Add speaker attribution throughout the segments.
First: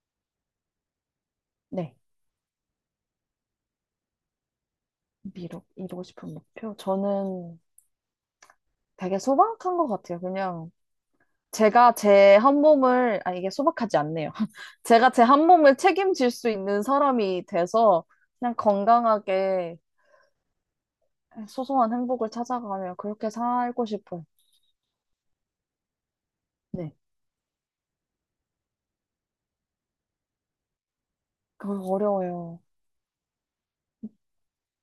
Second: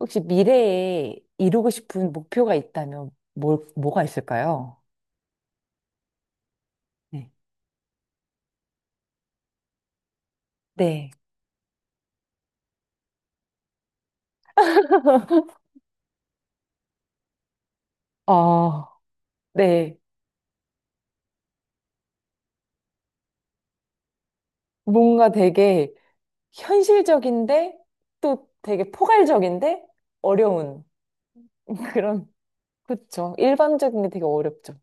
Speaker 1: 혹시 미래에 이루고
Speaker 2: 네,
Speaker 1: 싶은 목표가 있다면 뭘, 뭐가 있을까요?
Speaker 2: 미 이루고 싶은 목표.
Speaker 1: 네.
Speaker 2: 저는 되게 소박한 것 같아요. 그냥
Speaker 1: 네.
Speaker 2: 제가 제 한 몸을, 아, 이게 소박하지 않네요. 제가 제 한 몸을 책임질 수 있는 사람이 돼서 그냥
Speaker 1: 아,
Speaker 2: 건강하게
Speaker 1: 네.
Speaker 2: 소소한 행복을 찾아가며 그렇게 살고 싶어요.
Speaker 1: 뭔가 되게
Speaker 2: 네,
Speaker 1: 현실적인데 또 되게 포괄적인데 어려운.
Speaker 2: 그거
Speaker 1: 그런,
Speaker 2: 어려워요.
Speaker 1: 그쵸. 일반적인 게 되게 어렵죠.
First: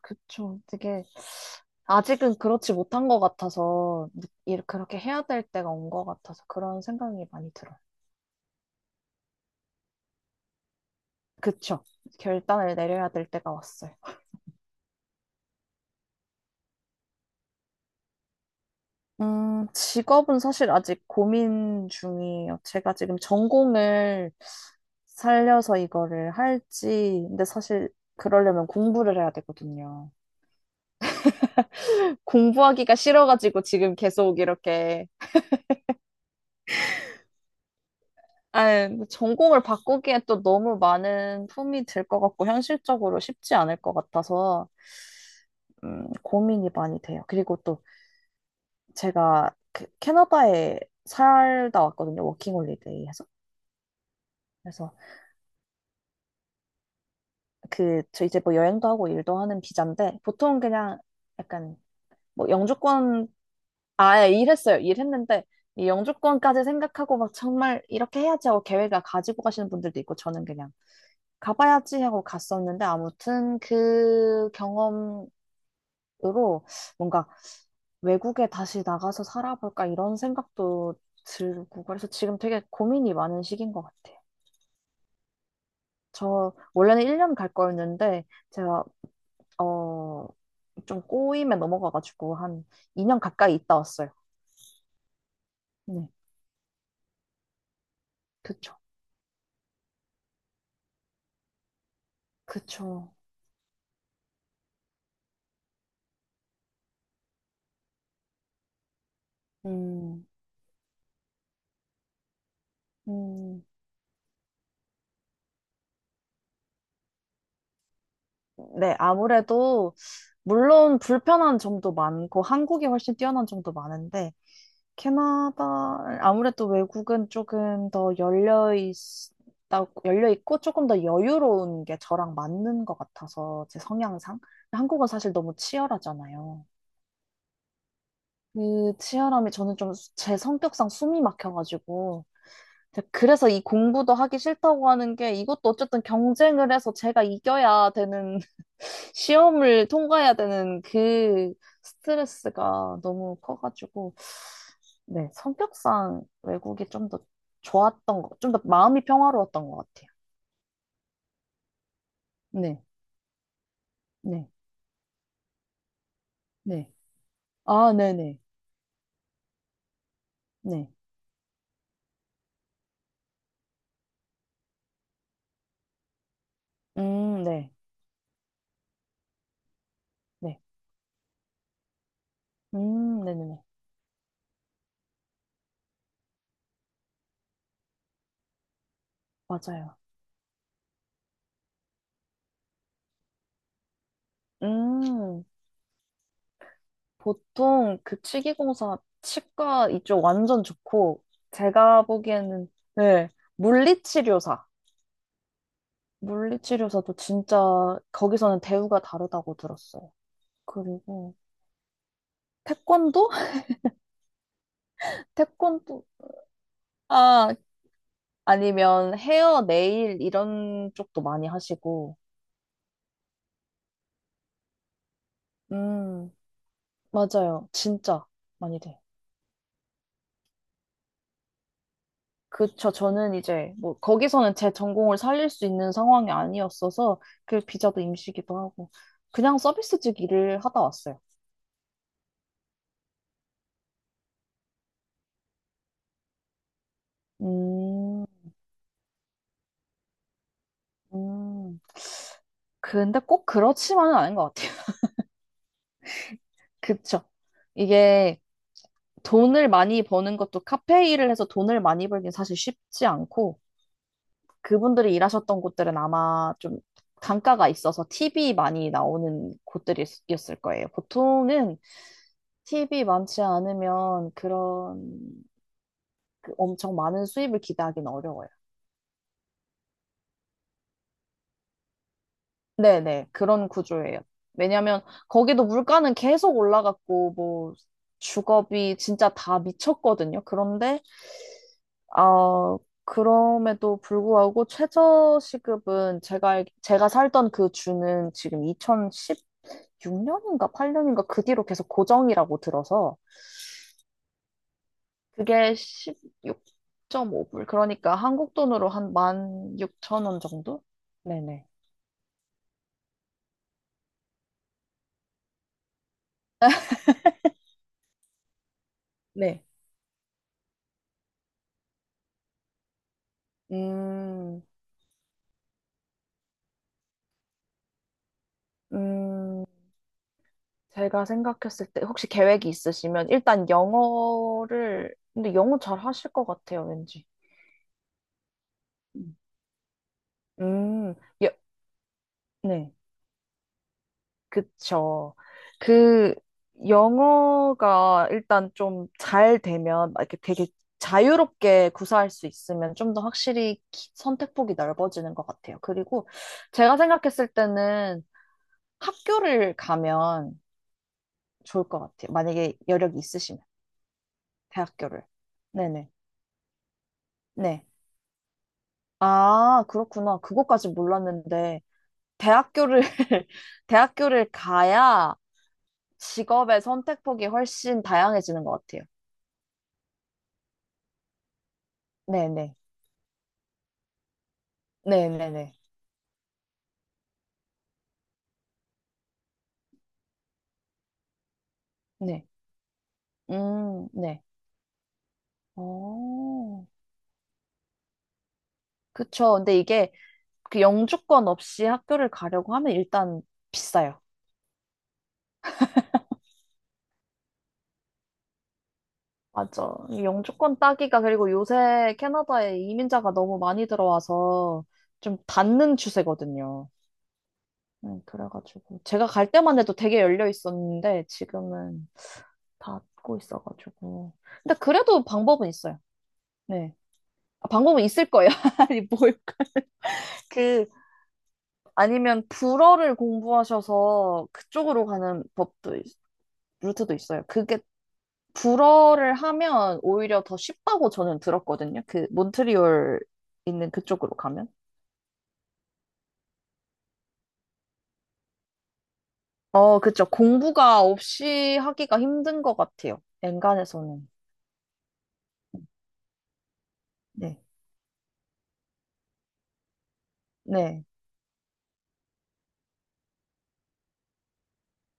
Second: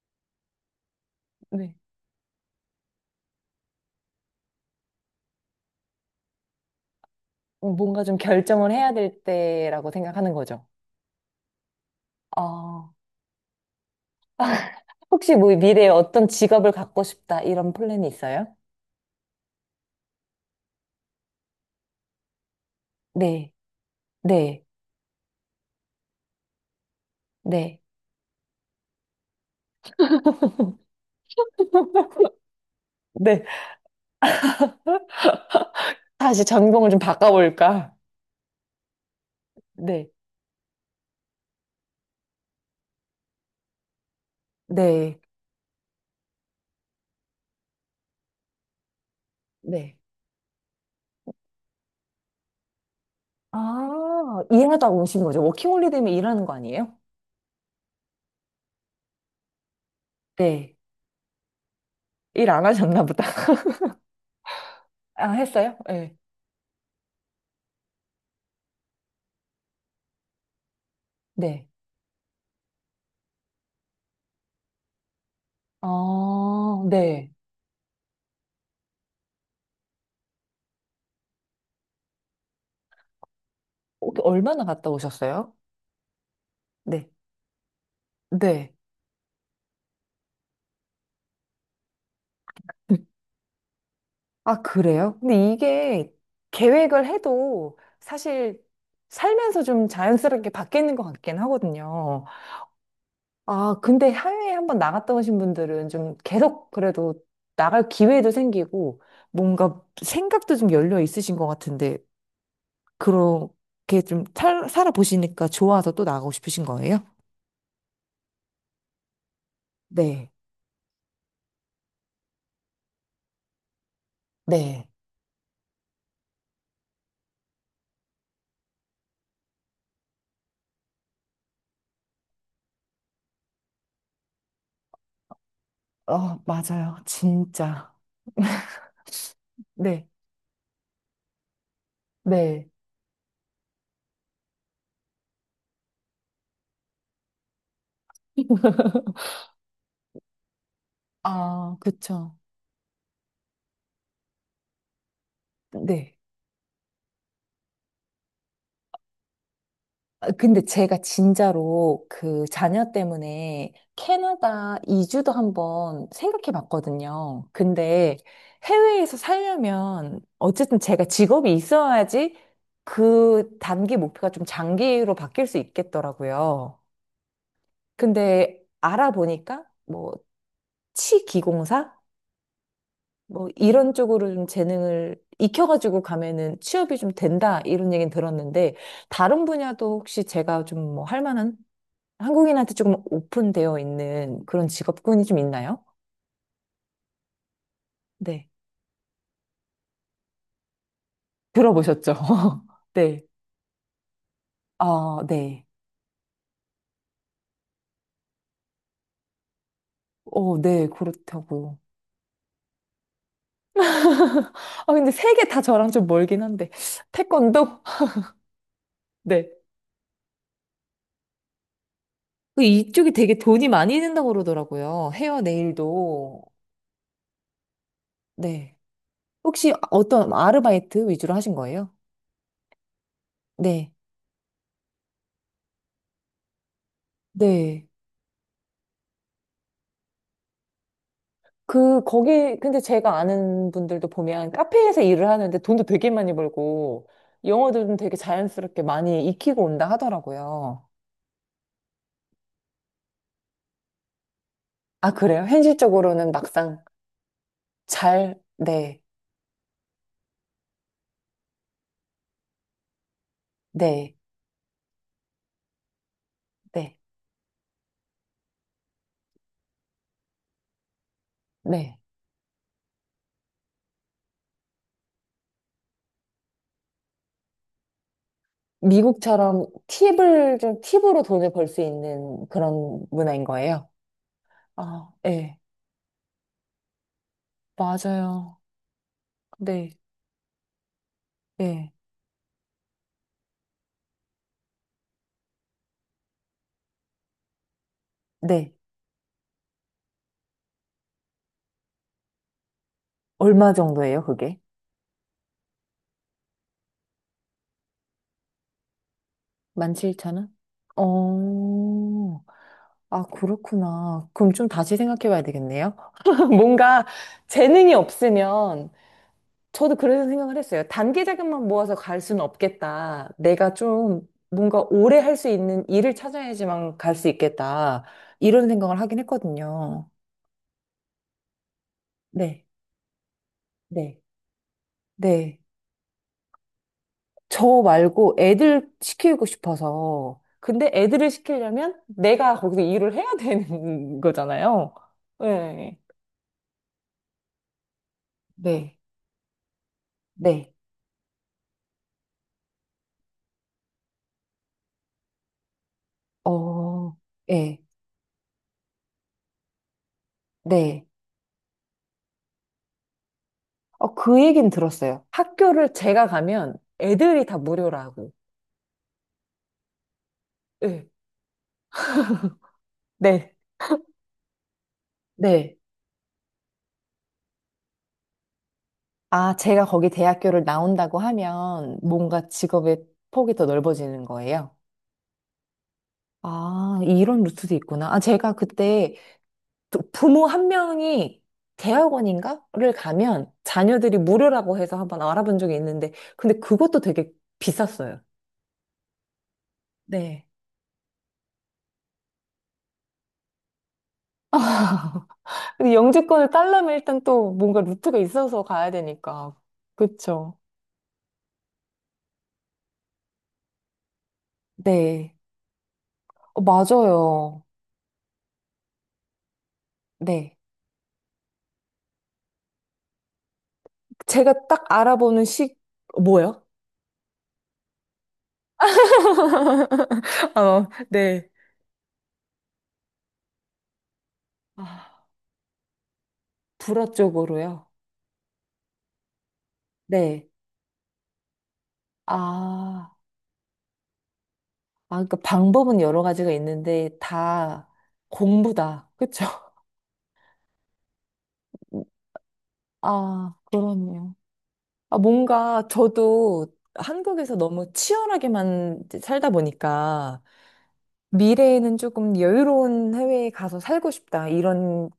Speaker 2: 그쵸. 되게
Speaker 1: 네.
Speaker 2: 아직은 그렇지 못한 것 같아서 이렇게 그렇게 해야 될 때가 온 것 같아서 그런 생각이 많이 들어요.
Speaker 1: 뭔가 좀 결정을 해야 될 때라고 생각하는 거죠.
Speaker 2: 그쵸. 결단을
Speaker 1: 아,
Speaker 2: 내려야 될 때가 왔어요.
Speaker 1: 혹시 뭐 미래에 어떤 직업을 갖고 싶다 이런 플랜이 있어요?
Speaker 2: 직업은 사실 아직 고민 중이에요. 제가 지금
Speaker 1: 네.
Speaker 2: 전공을
Speaker 1: 네.
Speaker 2: 살려서 이거를 할지, 근데
Speaker 1: 네.
Speaker 2: 사실 그러려면 공부를 해야 되거든요. 공부하기가
Speaker 1: 네.
Speaker 2: 싫어가지고 지금 계속 이렇게,
Speaker 1: 다시 전공을 좀 바꿔볼까?
Speaker 2: 아, 전공을
Speaker 1: 네,
Speaker 2: 바꾸기에 또 너무 많은 품이 들 것 같고, 현실적으로 쉽지 않을 것 같아서,
Speaker 1: 네.
Speaker 2: 고민이 많이 돼요. 그리고 또 제가 그
Speaker 1: 네.
Speaker 2: 캐나다에 살다 왔거든요. 워킹홀리데이 해서.
Speaker 1: 아, 일하다가
Speaker 2: 그래서
Speaker 1: 오신 거죠. 워킹홀리데이면 일하는 거 아니에요?
Speaker 2: 저 이제 뭐 여행도 하고 일도 하는 비자인데, 보통
Speaker 1: 네.
Speaker 2: 그냥 약간 뭐
Speaker 1: 일 안 하셨나 보다.
Speaker 2: 영주권, 아예 일했어요.
Speaker 1: 아,
Speaker 2: 일했는데,
Speaker 1: 했어요?
Speaker 2: 이
Speaker 1: 네.
Speaker 2: 영주권까지 생각하고 막 정말 이렇게 해야지 하고 계획을 가지고 가시는 분들도 있고, 저는 그냥
Speaker 1: 네.
Speaker 2: 가봐야지 하고 갔었는데, 아무튼 그 경험으로
Speaker 1: 아,
Speaker 2: 뭔가
Speaker 1: 네.
Speaker 2: 외국에 다시 나가서 살아볼까 이런 생각도 들고, 그래서 지금 되게 고민이 많은 시기인 것
Speaker 1: 어,
Speaker 2: 같아요.
Speaker 1: 얼마나 갔다 오셨어요?
Speaker 2: 저 원래는
Speaker 1: 네.
Speaker 2: 1년 갈 거였는데,
Speaker 1: 네.
Speaker 2: 제가 어, 좀 꼬임에 넘어가가지고 한 2년 가까이 있다 왔어요.
Speaker 1: 아, 그래요? 근데
Speaker 2: 네,
Speaker 1: 이게 계획을 해도 사실
Speaker 2: 그쵸.
Speaker 1: 살면서 좀 자연스럽게 바뀌는 것 같긴 하거든요.
Speaker 2: 그쵸.
Speaker 1: 아, 근데 해외에 한번 나갔다 오신 분들은 좀 계속 그래도 나갈 기회도 생기고 뭔가
Speaker 2: 음,
Speaker 1: 생각도 좀 열려 있으신 것 같은데
Speaker 2: 음.
Speaker 1: 그렇게 좀 살, 살아보시니까 좋아서 또 나가고 싶으신 거예요?
Speaker 2: 네, 아무래도,
Speaker 1: 네,
Speaker 2: 물론 불편한 점도 많고, 한국이 훨씬 뛰어난 점도 많은데,
Speaker 1: 네.
Speaker 2: 캐나다, 아무래도 외국은 조금 더 열려 있고, 조금 더 여유로운 게 저랑 맞는 것 같아서, 제 성향상. 한국은 사실 너무
Speaker 1: 어,
Speaker 2: 치열하잖아요.
Speaker 1: 맞아요. 진짜.
Speaker 2: 그 치열함이 저는 좀
Speaker 1: 네,
Speaker 2: 제 성격상 숨이 막혀가지고,
Speaker 1: 네.
Speaker 2: 그래서 이 공부도 하기 싫다고 하는 게 이것도 어쨌든 경쟁을 해서 제가 이겨야 되는 시험을 통과해야 되는 그
Speaker 1: 아, 그쵸.
Speaker 2: 스트레스가 너무 커가지고 네,
Speaker 1: 네.
Speaker 2: 성격상 외국이 좀 더 좋았던 거, 좀 더 마음이 평화로웠던 것 같아요.
Speaker 1: 아, 근데 제가 진짜로 그
Speaker 2: 네,
Speaker 1: 자녀 때문에
Speaker 2: 네,
Speaker 1: 캐나다 이주도 한번 생각해
Speaker 2: 네.
Speaker 1: 봤거든요.
Speaker 2: 아,
Speaker 1: 근데
Speaker 2: 네네,
Speaker 1: 해외에서 살려면
Speaker 2: 네.
Speaker 1: 어쨌든
Speaker 2: 네.
Speaker 1: 제가 직업이 있어야지 그 단기 목표가 좀 장기로 바뀔 수 있겠더라고요.
Speaker 2: 네,
Speaker 1: 근데 알아보니까 뭐
Speaker 2: 네.
Speaker 1: 치기공사? 뭐
Speaker 2: 네네네.
Speaker 1: 이런 쪽으로 좀 재능을 익혀가지고 가면은 취업이 좀 된다 이런 얘기는 들었는데 다른
Speaker 2: 맞아요.
Speaker 1: 분야도 혹시 제가 좀 뭐 할 만한 한국인한테 조금 오픈되어 있는 그런 직업군이 좀
Speaker 2: 음.
Speaker 1: 있나요?
Speaker 2: 보통 그
Speaker 1: 네.
Speaker 2: 치기공사 치과 이쪽 완전 좋고 제가
Speaker 1: 들어보셨죠?
Speaker 2: 보기에는
Speaker 1: 네.
Speaker 2: 네, 물리치료사
Speaker 1: 아, 네.
Speaker 2: 물리치료사도 진짜 거기서는 대우가 다르다고 들었어요.
Speaker 1: 어, 네,
Speaker 2: 그리고
Speaker 1: 그렇다고요.
Speaker 2: 태권도?
Speaker 1: 아, 근데 세 개 다 저랑
Speaker 2: 태권도,
Speaker 1: 좀 멀긴 한데.
Speaker 2: 아
Speaker 1: 태권도?
Speaker 2: 아니면
Speaker 1: 네.
Speaker 2: 헤어 네일 이런 쪽도 많이 하시고.
Speaker 1: 그 이쪽이 되게 돈이 많이 든다고 그러더라고요. 헤어
Speaker 2: 음
Speaker 1: 네일도.
Speaker 2: 맞아요, 진짜
Speaker 1: 네.
Speaker 2: 많이 돼요.
Speaker 1: 혹시 어떤 아르바이트 위주로 하신 거예요?
Speaker 2: 그쵸. 저는 이제
Speaker 1: 네.
Speaker 2: 뭐 거기서는 제 전공을 살릴 수 있는 상황이 아니었어서 그
Speaker 1: 네.
Speaker 2: 비자도 임시기도 하고 그냥 서비스직 일을 하다 왔어요.
Speaker 1: 그, 거기, 근데 제가 아는 분들도 보면 카페에서 일을 하는데 돈도 되게 많이 벌고 영어도 좀 되게
Speaker 2: 음,
Speaker 1: 자연스럽게 많이 익히고 온다 하더라고요.
Speaker 2: 음. 근데 꼭 그렇지만은 않은 것 같아요.
Speaker 1: 아, 그래요? 현실적으로는 막상
Speaker 2: 그쵸.
Speaker 1: 잘,
Speaker 2: 이게
Speaker 1: 네,
Speaker 2: 돈을 많이 버는 것도 카페 일을 해서 돈을 많이 벌긴 사실 쉽지 않고
Speaker 1: 네,
Speaker 2: 그분들이 일하셨던 곳들은 아마 좀
Speaker 1: 네,
Speaker 2: 단가가 있어서 팁이 많이 나오는 곳들이었을 거예요. 보통은
Speaker 1: 네.
Speaker 2: 팁이 많지 않으면 그런 그 엄청 많은 수입을 기대하기는 어려워요.
Speaker 1: 미국처럼 팁을 좀 팁으로 돈을 벌 수 있는 그런
Speaker 2: 네네,
Speaker 1: 문화인
Speaker 2: 그런
Speaker 1: 거예요?
Speaker 2: 구조예요. 왜냐면
Speaker 1: 아, 네,
Speaker 2: 거기도 물가는 계속 올라갔고, 뭐,
Speaker 1: 맞아요.
Speaker 2: 주거비 진짜 다
Speaker 1: 네,
Speaker 2: 미쳤거든요. 그런데,
Speaker 1: 네,
Speaker 2: 어, 그럼에도 불구하고 최저시급은 제가 살던 그 주는 지금
Speaker 1: 네.
Speaker 2: 2016년인가 8년인가 그 뒤로 계속 고정이라고 들어서
Speaker 1: 얼마 정도예요, 그게?
Speaker 2: 그게 16.5불. 그러니까 한국 돈으로 한 16,000원
Speaker 1: 17,000원?
Speaker 2: 정도? 네네.
Speaker 1: 어, 아, 그렇구나. 그럼 좀 다시 생각해 봐야 되겠네요. 뭔가 재능이 없으면
Speaker 2: 네.
Speaker 1: 저도 그래서 생각을 했어요. 단기 자금만 모아서 갈 수는 없겠다. 내가 좀
Speaker 2: 음,
Speaker 1: 뭔가 오래 할 수 있는 일을 찾아야지만 갈 수 있겠다. 이런 생각을 하긴
Speaker 2: 음,
Speaker 1: 했거든요.
Speaker 2: 제가 생각했을 때 혹시
Speaker 1: 네,
Speaker 2: 계획이 있으시면 일단
Speaker 1: 네,
Speaker 2: 영어를, 근데
Speaker 1: 네.
Speaker 2: 영어 잘 하실 것 같아요, 왠지.
Speaker 1: 저 말고 애들
Speaker 2: 음.
Speaker 1: 시키고 싶어서. 근데
Speaker 2: 음,
Speaker 1: 애들을
Speaker 2: 예,
Speaker 1: 시키려면 내가 거기서
Speaker 2: 네,
Speaker 1: 일을 해야 되는 거잖아요.
Speaker 2: 그쵸.
Speaker 1: 네.
Speaker 2: 그, 영어가 일단
Speaker 1: 네.
Speaker 2: 좀 잘 되면, 막 이렇게 되게
Speaker 1: 네.
Speaker 2: 자유롭게 구사할 수 있으면 좀 더 확실히 선택폭이 넓어지는 것 같아요. 그리고 제가
Speaker 1: 어,
Speaker 2: 생각했을
Speaker 1: 예,
Speaker 2: 때는 학교를 가면
Speaker 1: 네.
Speaker 2: 좋을 것 같아요. 만약에 여력이 있으시면.
Speaker 1: 어, 그 얘기는 들었어요.
Speaker 2: 대학교를.
Speaker 1: 학교를
Speaker 2: 네네.
Speaker 1: 제가 가면 애들이 다
Speaker 2: 네.
Speaker 1: 무료라고.
Speaker 2: 아, 그렇구나. 그것까지
Speaker 1: 예.
Speaker 2: 몰랐는데, 대학교를,
Speaker 1: 네.
Speaker 2: 대학교를 가야
Speaker 1: 네.
Speaker 2: 직업의 선택폭이 훨씬 다양해지는 것 같아요.
Speaker 1: 아, 제가 거기 대학교를 나온다고 하면 뭔가
Speaker 2: 네네.
Speaker 1: 직업의 폭이 더 넓어지는 거예요.
Speaker 2: 네네네.
Speaker 1: 아, 이런 루트도 있구나. 아, 제가 그때 부모 한 명이
Speaker 2: 네.
Speaker 1: 대학원인가를 가면 자녀들이
Speaker 2: 네.
Speaker 1: 무료라고 해서 한번 알아본 적이 있는데, 근데
Speaker 2: 어,
Speaker 1: 그것도 되게 비쌌어요.
Speaker 2: 그쵸. 근데 이게
Speaker 1: 네.
Speaker 2: 그 영주권 없이 학교를 가려고 하면 일단 비싸요.
Speaker 1: 근데 영주권을 딸려면 일단 또 뭔가 루트가 있어서 가야 되니까.
Speaker 2: 맞아. 이
Speaker 1: 그쵸.
Speaker 2: 영주권 따기가, 그리고 요새 캐나다에 이민자가 너무 많이 들어와서
Speaker 1: 네.
Speaker 2: 좀 닫는
Speaker 1: 어,
Speaker 2: 추세거든요.
Speaker 1: 맞아요.
Speaker 2: 네, 그래가지고 제가 갈 때만 해도 되게 열려
Speaker 1: 네.
Speaker 2: 있었는데 지금은 닫고 있어가지고
Speaker 1: 제가
Speaker 2: 근데
Speaker 1: 딱
Speaker 2: 그래도
Speaker 1: 알아보는
Speaker 2: 방법은
Speaker 1: 시,
Speaker 2: 있어요.
Speaker 1: 어, 뭐요?
Speaker 2: 네, 아, 방법은 있을 거예요. 아니 뭘까? 그,
Speaker 1: 어, 네.
Speaker 2: 아니면 불어를 공부하셔서 그쪽으로
Speaker 1: 아,
Speaker 2: 가는 법도
Speaker 1: 불어
Speaker 2: 루트도 있어요. 그게
Speaker 1: 쪽으로요.
Speaker 2: 불어를 하면 오히려
Speaker 1: 네.
Speaker 2: 더 쉽다고 저는 들었거든요. 그
Speaker 1: 아,
Speaker 2: 몬트리올 있는 그쪽으로 가면.
Speaker 1: 아, 그러니까 방법은 여러 가지가 있는데 다 공부다. 그쵸?
Speaker 2: 어, 그쵸. 공부가 없이 하기가 힘든 것 같아요.
Speaker 1: 아,
Speaker 2: 엔간에서는.
Speaker 1: 그러네요. 아, 뭔가 저도 한국에서
Speaker 2: 네.
Speaker 1: 너무 치열하게만 이제 살다 보니까
Speaker 2: 네.
Speaker 1: 미래에는 조금 여유로운 해외에 가서 살고 싶다. 이런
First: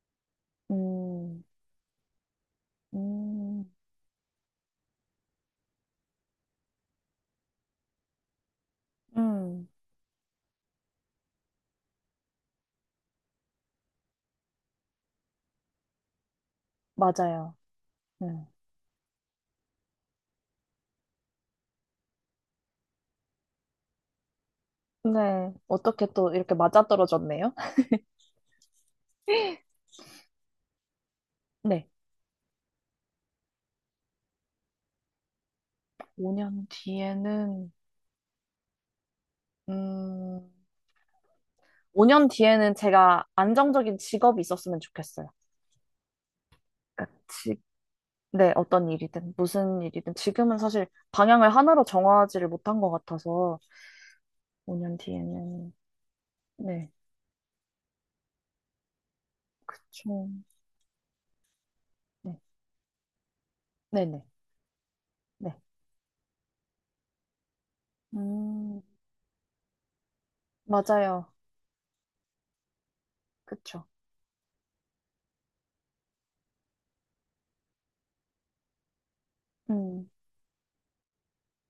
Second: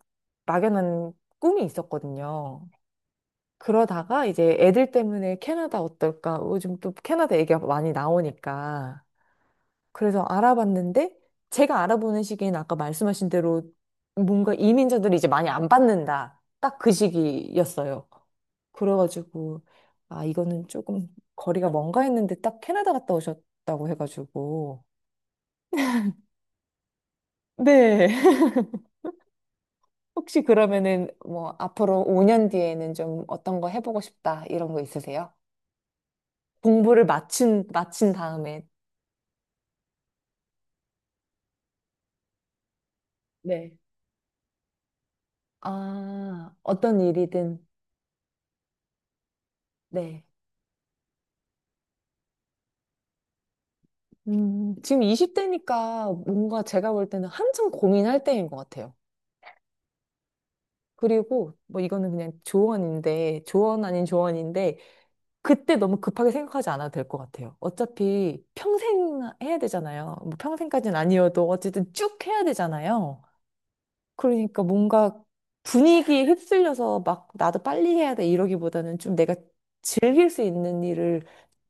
Speaker 1: 막연한
Speaker 2: 음.
Speaker 1: 꿈이 있었거든요.
Speaker 2: 음,
Speaker 1: 그러다가 이제 애들 때문에 캐나다 어떨까? 어, 요즘 또 캐나다 얘기가 많이 나오니까.
Speaker 2: 음,
Speaker 1: 그래서 알아봤는데 제가 알아보는 시기엔 아까 말씀하신 대로 뭔가 이민자들이 이제 많이 안 받는다. 딱 그
Speaker 2: 맞아요.
Speaker 1: 시기였어요.
Speaker 2: 음.
Speaker 1: 그래가지고 아, 이거는 조금 거리가 먼가 했는데 딱 캐나다 갔다 오셨다고 해가지고.
Speaker 2: 근데 어떻게 또 이렇게 맞아떨어졌네요?
Speaker 1: 네. 혹시 그러면은 뭐
Speaker 2: 네.
Speaker 1: 앞으로 5년 뒤에는 좀 어떤 거 해보고 싶다 이런 거 있으세요?
Speaker 2: 5년
Speaker 1: 공부를 마친,
Speaker 2: 뒤에는,
Speaker 1: 마친 다음에.
Speaker 2: 음, 5년 뒤에는 제가
Speaker 1: 네.
Speaker 2: 안정적인 직업이 있었으면 좋겠어요.
Speaker 1: 아, 어떤
Speaker 2: 그러니까
Speaker 1: 일이든,
Speaker 2: 네, 어떤 일이든, 무슨 일이든.
Speaker 1: 네.
Speaker 2: 지금은 사실 방향을 하나로 정하지를 못한 것 같아서, 5년
Speaker 1: 지금
Speaker 2: 뒤에는,
Speaker 1: 20대니까 뭔가
Speaker 2: 네,
Speaker 1: 제가 볼 때는 한참 고민할 때인 것 같아요.
Speaker 2: 그쵸.
Speaker 1: 그리고 뭐 이거는 그냥
Speaker 2: 네,
Speaker 1: 조언인데, 조언 아닌
Speaker 2: 네네.
Speaker 1: 조언인데,
Speaker 2: 네.
Speaker 1: 그때 너무 급하게 생각하지 않아도 될 것 같아요. 어차피
Speaker 2: 음,
Speaker 1: 평생 해야 되잖아요. 뭐 평생까지는
Speaker 2: 맞아요.
Speaker 1: 아니어도 어쨌든 쭉 해야 되잖아요.
Speaker 2: 그쵸.
Speaker 1: 그러니까 뭔가 분위기에 휩쓸려서 막 나도 빨리 해야 돼 이러기보다는 좀 내가
Speaker 2: 음,
Speaker 1: 즐길 수 있는 일을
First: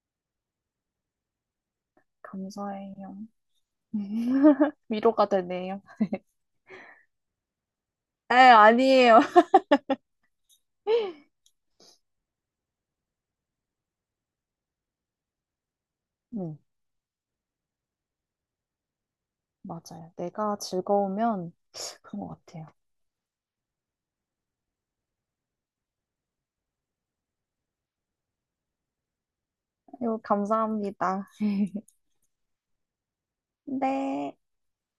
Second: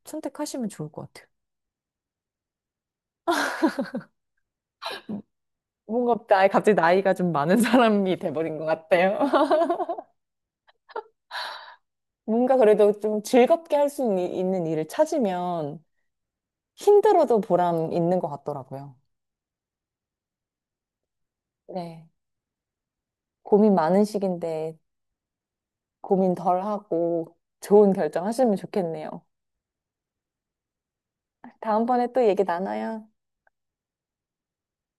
Speaker 1: 선택하시면 좋을 것 같아요.
Speaker 2: 감사해요.
Speaker 1: 음,
Speaker 2: 위로가 되네요.
Speaker 1: 뭔가 나이 갑자기 나이가 좀 많은 사람이
Speaker 2: 에,
Speaker 1: 돼버린 것 같아요.
Speaker 2: 아니에요.
Speaker 1: 뭔가 그래도 좀 즐겁게 할 수 있는 일을 찾으면
Speaker 2: 네,
Speaker 1: 힘들어도 보람 있는 것 같더라고요.
Speaker 2: 맞아요. 내가 즐거우면
Speaker 1: 네.
Speaker 2: 그런 것 같아요.
Speaker 1: 고민 많은 시기인데 고민 덜 하고 좋은 결정 하시면 좋겠네요.
Speaker 2: 아유, 감사합니다.
Speaker 1: 다음번에 또 얘기 나눠요.
Speaker 2: 네.